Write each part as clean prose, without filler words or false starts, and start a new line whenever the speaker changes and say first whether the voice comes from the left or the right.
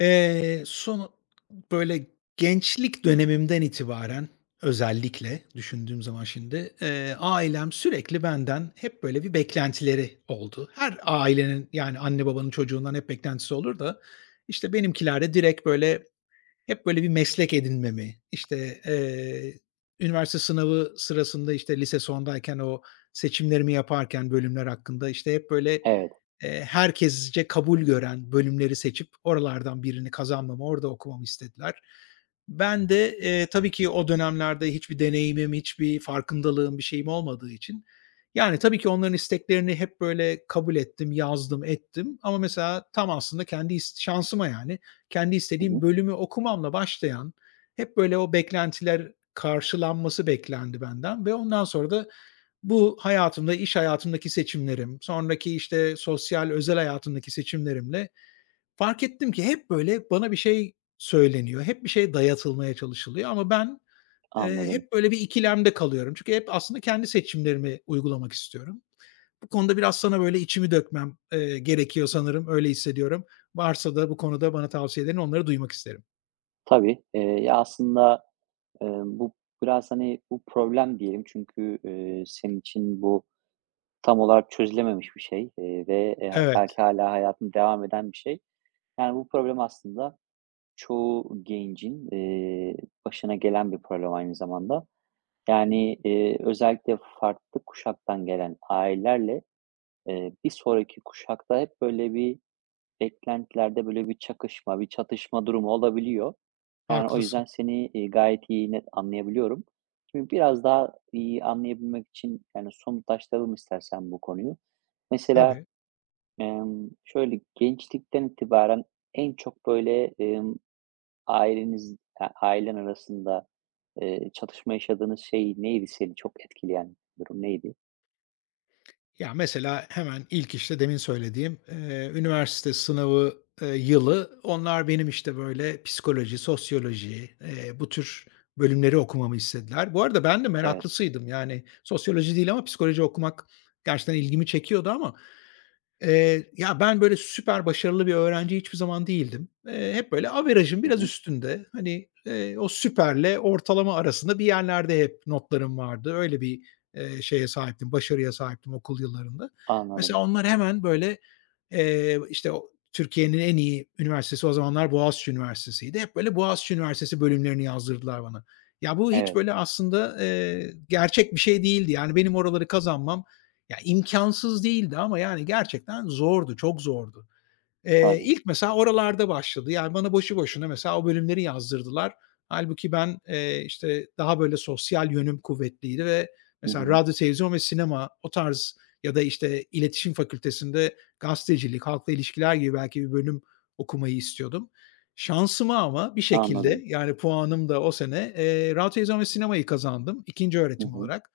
left: Sonu böyle gençlik dönemimden itibaren özellikle düşündüğüm zaman şimdi, ailem sürekli benden hep böyle bir beklentileri oldu. Her ailenin, yani, anne babanın çocuğundan hep beklentisi olur da, işte, benimkiler de direkt böyle hep böyle bir meslek edinmemi, işte, üniversite sınavı sırasında, işte, lise sondayken o seçimlerimi yaparken bölümler hakkında, işte, hep böyle,
right: Evet,
left: herkesce kabul gören bölümleri seçip oralardan birini kazanmamı, orada okumamı istediler. Ben de, tabii ki o dönemlerde hiçbir deneyimim, hiçbir farkındalığım, bir şeyim olmadığı için, yani, tabii ki onların isteklerini hep böyle kabul ettim, yazdım, ettim ama mesela tam aslında kendi şansıma yani kendi
right: hı
left: istediğim
right: hı,
left: bölümü okumamla başlayan, hep böyle o beklentiler karşılanması beklendi benden ve ondan sonra da bu hayatımda, iş hayatımdaki seçimlerim, sonraki, işte, sosyal, özel hayatımdaki seçimlerimle fark ettim ki hep böyle bana bir şey söyleniyor, hep bir şey dayatılmaya çalışılıyor ama ben,
right: anladım.
left: hep böyle bir ikilemde kalıyorum. Çünkü hep aslında kendi seçimlerimi uygulamak istiyorum. Bu konuda biraz sana böyle içimi dökmem, gerekiyor sanırım, öyle hissediyorum. Varsa da bu konuda bana tavsiyelerini onları duymak isterim.
right: Tabii, ya, aslında, bu biraz, hani, bu problem diyelim çünkü, senin için bu tam olarak çözülememiş bir şey, ve, belki
left: Evet,
right: hala hayatında devam eden bir şey. Yani, bu problem aslında çoğu gencin, başına gelen bir problem aynı zamanda. Yani, özellikle farklı kuşaktan gelen ailelerle, bir sonraki kuşakta hep böyle bir, beklentilerde böyle bir çakışma, bir çatışma durumu olabiliyor. Yani o
left: haklısın.
right: yüzden seni, gayet iyi, net anlayabiliyorum. Şimdi biraz daha iyi anlayabilmek için, yani, somutlaştıralım istersen bu konuyu. Mesela,
left: Tabii.
right: şöyle, gençlikten itibaren en çok böyle, ailen arasında, çatışma yaşadığınız şey neydi, seni çok etkileyen durum neydi?
left: Ya, mesela hemen ilk, işte, demin söylediğim, üniversite sınavı, yılı onlar benim, işte, böyle psikoloji, sosyoloji, bu tür bölümleri okumamı istediler. Bu arada ben de
right: Evet.
left: meraklısıydım. Yani sosyoloji değil ama psikoloji okumak gerçekten ilgimi çekiyordu ama... Ya, ben böyle süper başarılı bir öğrenci hiçbir zaman değildim. Hep böyle averajın
right: Hı
left: biraz
right: hı.
left: üstünde, hani, o süperle ortalama arasında bir yerlerde hep notlarım vardı. Öyle bir, şeye sahiptim, başarıya sahiptim okul yıllarında. Mesela
right: Anladım.
left: onlar hemen böyle, işte, o Türkiye'nin en iyi üniversitesi o zamanlar Boğaziçi Üniversitesi'ydi. Hep böyle Boğaziçi Üniversitesi bölümlerini yazdırdılar bana. Ya, bu hiç
right: Evet,
left: böyle aslında, gerçek bir şey değildi. Yani benim oraları kazanmam, ya, imkânsız değildi ama yani gerçekten zordu, çok zordu.
right: tabii.
left: İlk mesela oralarda başladı. Yani, bana boşu boşuna mesela o bölümleri yazdırdılar. Hâlbuki ben, işte, daha böyle sosyal yönüm kuvvetliydi ve
right: Hı
left: mesela
right: hı.
left: radyo, televizyon ve sinema o tarz ya da, işte, iletişim fakültesinde gazetecilik, halkla ilişkiler gibi belki bir bölüm okumayı istiyordum. Şansıma ama bir şekilde,
right: Anladım.
left: yani, puanım da o sene, radyo, televizyon ve sinemayı kazandım ikinci
right: Hı
left: öğretim
right: hı.
left: olarak.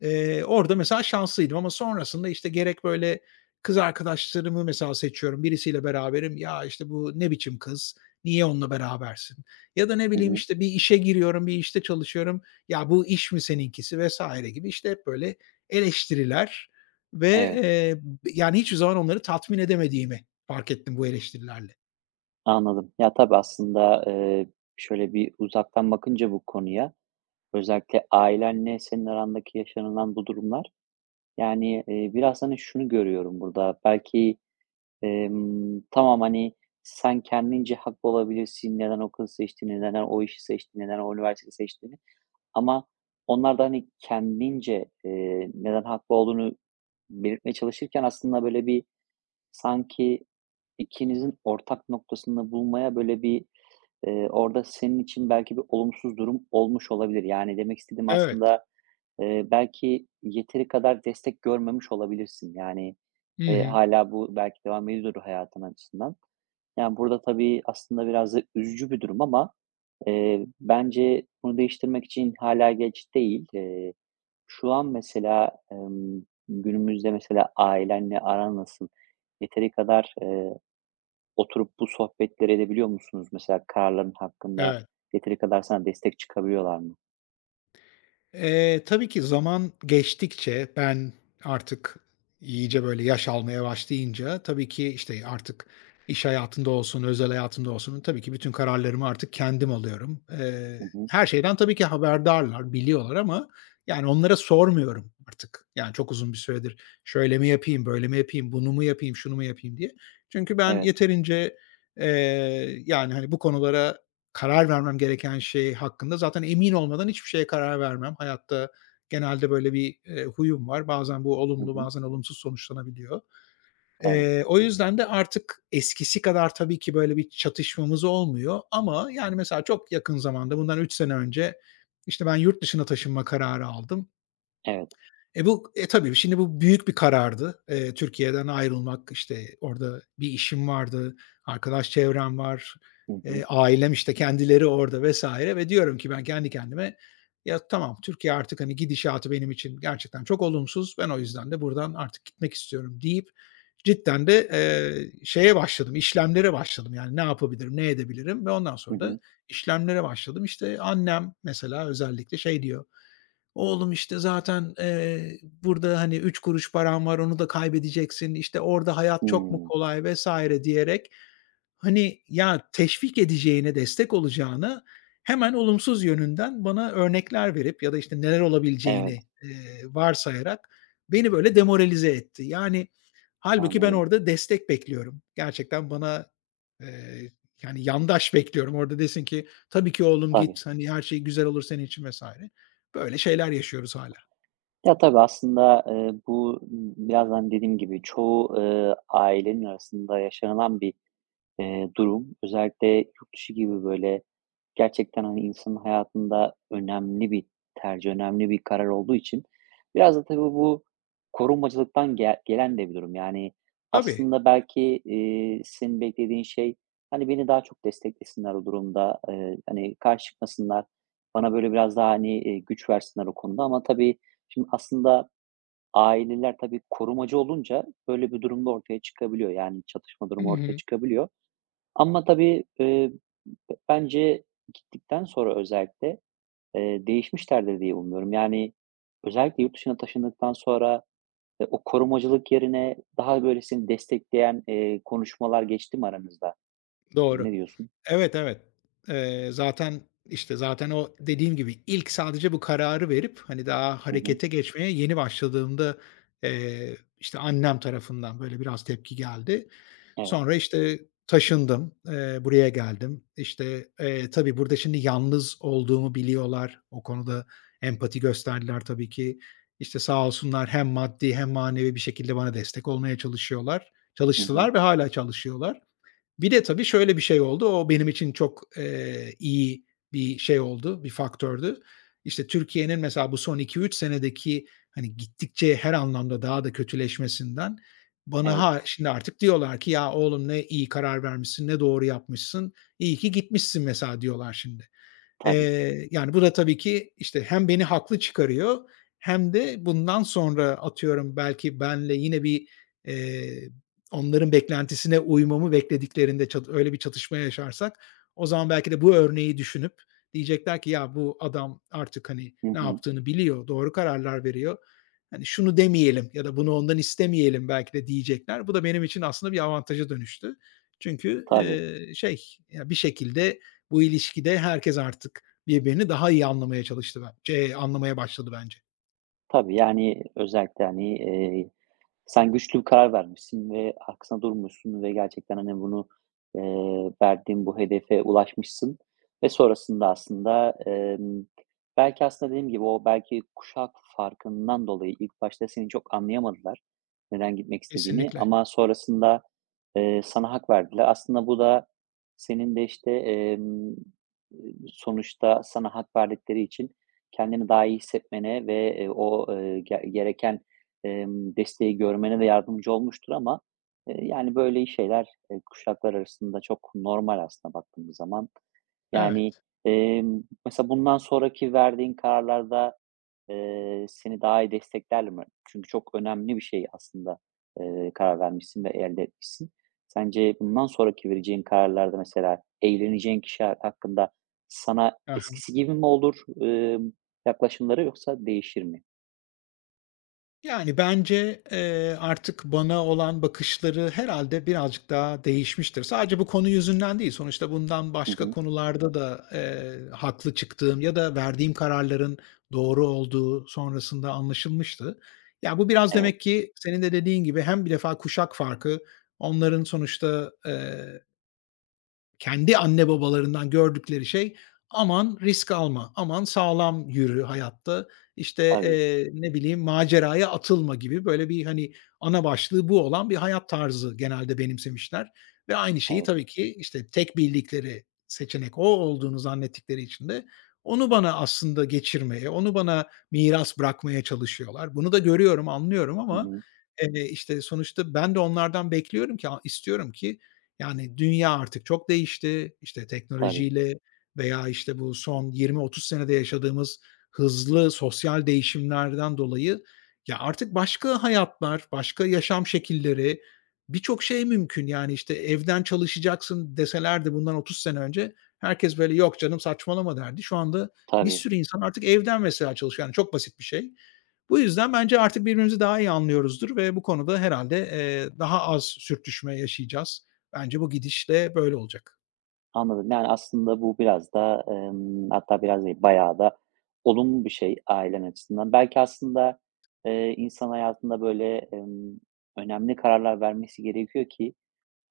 left: Orada mesela şanslıydım ama sonrasında, işte, gerek böyle kız arkadaşlarımı mesela seçiyorum. Birisiyle beraberim. Ya, işte, bu ne biçim kız? Niye onunla berabersin? Ya da ne
right: Hı
left: bileyim,
right: hı.
left: işte, bir işe giriyorum, bir işte çalışıyorum. Ya, bu iş mi seninkisi vesaire gibi, işte, hep böyle eleştiriler ve,
right: Evet.
left: yani hiçbir zaman onları tatmin edemediğimi fark ettim bu eleştirilerle.
right: Anladım. Ya, tabii aslında, şöyle bir uzaktan bakınca bu konuya, özellikle ailenle senin arandaki yaşanılan bu durumlar, yani, biraz, hani, şunu görüyorum burada, belki, tamam, hani, sen kendince haklı olabilirsin, neden o kızı seçtiğini, neden o işi seçtiğini, neden o üniversiteyi seçtiğini ama onlar da, hani, kendince, neden haklı olduğunu belirtmeye çalışırken aslında böyle bir, sanki ikinizin ortak noktasını bulmaya böyle bir, orada senin için belki bir olumsuz durum olmuş olabilir. Yani demek istediğim
left: Evet.
right: aslında, belki yeteri kadar destek görmemiş olabilirsin. Yani,
left: Hı hı.
right: hâlâ bu belki devam ediyordur hayatın açısından. Yani, burada tabii aslında biraz da üzücü bir durum ama, bence bunu değiştirmek için hala geç değil. Şu an mesela, günümüzde mesela ailenle aran nasıl? Yeteri kadar, oturup bu sohbetleri edebiliyor musunuz? Mesela kararların hakkında
left: Evet.
right: yeteri kadar sana destek çıkabiliyorlar mı?
left: Tabii ki zaman geçtikçe ben artık iyice böyle yaş almaya başlayınca tabii ki, işte, artık iş hayatında olsun, özel hayatımda olsun tabii ki bütün kararlarımı artık kendim alıyorum.
right: Hı hı.
left: Her şeyden tabii ki haberdarlar, biliyorlar ama, yani, onlara sormuyorum artık. Yani, çok uzun bir süredir şöyle mi yapayım, böyle mi yapayım, bunu mu yapayım, şunu mu yapayım diye. Çünkü ben
right: Evet.
left: yeterince, yani, hani, bu konulara karar vermem gereken şey hakkında zaten emin olmadan hiçbir şeye karar vermem. Hayatta genelde böyle bir, huyum var. Bazen bu
right: Hı
left: olumlu,
right: hı.
left: bazen olumsuz sonuçlanabiliyor.
right: Tabii.
left: O yüzden de artık eskisi kadar tabii ki böyle bir çatışmamız olmuyor ama yani mesela çok yakın zamanda bundan 3 sene önce, işte, ben yurt dışına taşınma kararı aldım.
right: Evet.
left: Tabii şimdi bu büyük bir karardı. Türkiye'den ayrılmak, işte, orada bir işim vardı, arkadaş çevrem var,
right: Hı hı.
left: ailem, işte, kendileri orada vesaire ve diyorum ki ben kendi kendime, "Ya, tamam, Türkiye artık, hani, gidişatı benim için gerçekten çok olumsuz. Ben o yüzden de buradan artık gitmek istiyorum." deyip cidden de, şeye başladım, işlemlere başladım. Yani, ne yapabilirim, ne edebilirim ve ondan
right: Hı
left: sonra da
right: hı.
left: işlemlere başladım. İşte, annem mesela özellikle şey diyor, "Oğlum işte zaten, burada, hani, 3 kuruş paran var, onu da kaybedeceksin, işte, orada hayat çok mu
right: Hımm.
left: kolay" vesaire diyerek, hani, ya, teşvik edeceğine, destek olacağına hemen olumsuz yönünden bana örnekler verip ya da, işte, neler
right: Evet,
left: olabileceğini, varsayarak beni böyle demoralize etti. Yani, halbuki ben
right: anladım.
left: orada destek bekliyorum. Gerçekten bana, eee, yani, yandaş bekliyorum. Orada desin ki, "Tabii ki oğlum
right: Tabii.
left: git, hani, her şey güzel olur senin için." vesaire. Böyle şeyler yaşıyoruz hala.
right: Ya, tabii aslında, bu birazdan hani dediğim gibi çoğu, ailenin arasında yaşanılan bir, durum. Özellikle yurt dışı gibi böyle, gerçekten, hani, insanın hayatında önemli bir tercih, önemli bir karar olduğu için biraz da tabii bu korumacılıktan gelen de bir durum. Yani,
left: Tabii.
right: aslında belki, senin beklediğin şey, hani, beni daha çok desteklesinler o durumda, hani, karşı çıkmasınlar, bana böyle biraz daha, hani, güç versinler o konuda ama tabii şimdi aslında aileler tabii korumacı olunca böyle bir durumda ortaya çıkabiliyor. Yani, çatışma
left: Hı
right: durumu ortaya
left: hı.
right: çıkabiliyor. Ama tabii, bence gittikten sonra özellikle, değişmişlerdir diye umuyorum. Yani, özellikle yurt dışına taşındıktan sonra, o korumacılık yerine daha böyle seni destekleyen, konuşmalar geçti mi aranızda? Ne
left: Doğru.
right: diyorsun?
left: Evet, evet. Zaten, işte, zaten o dediğim gibi ilk sadece bu kararı verip, hani, daha
right: Hı hı.
left: harekete geçmeye yeni başladığımda, işte, annem tarafından böyle biraz tepki geldi.
right: Evet.
left: Sonra, işte, taşındım, buraya geldim. İşte, tabii burada şimdi yalnız olduğumu biliyorlar. O konuda empati gösterdiler tabii ki. İşte, sağ olsunlar hem maddi hem manevi bir şekilde bana destek olmaya çalışıyorlar.
right: Hı hı.
left: Çalıştılar ve hala çalışıyorlar. Bir de tabii şöyle bir şey oldu. O benim için çok, iyi bir şey oldu, bir faktördü. İşte, Türkiye'nin mesela bu son 2-3 senedeki, hani, gittikçe her anlamda daha da kötüleşmesinden bana
right: Evet.
left: ha şimdi artık diyorlar ki, "Ya, oğlum ne iyi karar vermişsin, ne doğru yapmışsın, iyi ki gitmişsin." mesela diyorlar şimdi.
right: Tabii.
left: Yani, bu da tabii ki, işte, hem beni haklı çıkarıyor hem de bundan sonra atıyorum belki benle yine bir, eee, onların beklentisine uymamı beklediklerinde öyle bir çatışma yaşarsak o zaman belki de bu örneği düşünüp diyecekler ki, "Ya, bu adam artık, hani,
right: Hı
left: ne
right: hı.
left: yaptığını biliyor, doğru kararlar veriyor. Hani, şunu demeyelim ya da bunu ondan istemeyelim." belki de diyecekler. Bu da benim için aslında bir avantaja dönüştü. Çünkü,
right: Tabii.
left: ya, bir şekilde, bu ilişkide herkes artık birbirini daha iyi anlamaya çalıştı bence, anlamaya başladı bence.
right: Tabii, yani, özellikle, hani, sen güçlü bir karar vermişsin ve arkasında durmuşsun ve gerçekten, hani, bunu, verdiğin bu hedefe ulaşmışsın ve sonrasında aslında, belki aslında dediğim gibi o belki kuşak farkından dolayı ilk başta seni çok anlayamadılar, neden gitmek istediğini
left: Kesinlikle.
right: ama sonrasında, sana hak verdiler. Aslında bu da senin de, işte, sonuçta sana hak verdikleri için kendini daha iyi hissetmene ve, o, gereken desteği görmene de yardımcı olmuştur ama, yani, böyle şeyler, kuşaklar arasında çok normal aslında baktığımız zaman. Yani,
left: Evet.
right: mesela bundan sonraki verdiğin kararlarda, seni daha iyi desteklerler mi? Çünkü çok önemli bir şey aslında, karar vermişsin ve elde etmişsin. Sence bundan sonraki vereceğin kararlarda mesela evleneceğin kişi hakkında sana
left: Hı.
right: eskisi gibi mi olur, emm, yaklaşımları yoksa değişir mi?
left: Yani, bence, artık bana olan bakışları herhalde birazcık daha değişmiştir. Sadece bu konu yüzünden değil, sonuçta bundan
right: Hı
left: başka
right: hı.
left: konularda da, haklı çıktığım ya da verdiğim kararların doğru olduğu sonrasında anlaşılmıştı. Ya, bu biraz
right: Evet,
left: demek ki senin de dediğin gibi hem bir defa kuşak farkı, onların sonuçta, kendi anne babalarından gördükleri şey, "Aman risk alma, aman sağlam yürü hayatta, işte,
right: tabii.
left: ne bileyim, maceraya atılma." gibi böyle bir, hani, ana başlığı bu olan bir hayat tarzı genelde benimsemişler ve aynı şeyi
right: Evet.
left: tabii ki, işte, tek bildikleri seçenek o olduğunu zannettikleri için de onu bana aslında geçirmeye, onu bana miras bırakmaya çalışıyorlar. Bunu da görüyorum, anlıyorum
right: Hı
left: ama,
right: hı.
left: işte, sonuçta ben de onlardan bekliyorum ki, istiyorum ki yani, dünya artık çok değişti. İşte,
right: Tabii,
left: teknolojiyle veya, işte, bu son 20-30 senede yaşadığımız hızlı sosyal değişimlerden dolayı, ya, artık başka hayatlar, başka yaşam şekilleri, birçok şey mümkün. Yani, işte, evden çalışacaksın deselerdi bundan 30 sene önce herkes, böyle, "Yok canım, saçmalama." derdi. Şu anda bir
right: tabii.
left: sürü insan artık evden mesela çalışıyor. Yani, çok basit bir şey. Bu yüzden bence artık birbirimizi daha iyi anlıyoruzdur ve bu konuda herhalde daha az sürtüşme yaşayacağız. Bence bu gidişle böyle olacak.
right: Anladım. Yani, aslında bu biraz da, hatta biraz değil, bayağı da olumlu bir şey ailen açısından. Belki aslında, insan hayatında, böyle, önemli kararlar vermesi gerekiyor ki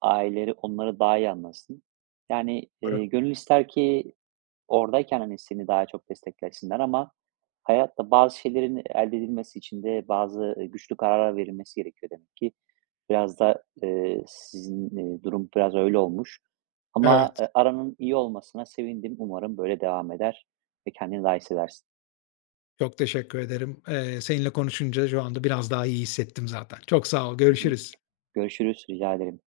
right: aileleri onları daha iyi anlasın. Yani,
left: Doğru.
right: gönül ister ki oradayken, hani, seni daha çok desteklesinler ama hayatta bazı şeylerin elde edilmesi için de bazı, güçlü kararlar verilmesi gerekiyor demek ki. Biraz da, sizin, durum biraz öyle olmuş ama,
left: Evet,
right: aranın iyi olmasına sevindim. Umarım böyle devam eder ve kendini daha iyi hissedersin.
left: çok teşekkür ederim. Seninle konuşunca şu anda biraz daha iyi hissettim zaten. Çok sağ ol,
right: Hı hı.
left: görüşürüz.
right: Görüşürüz, rica ederim.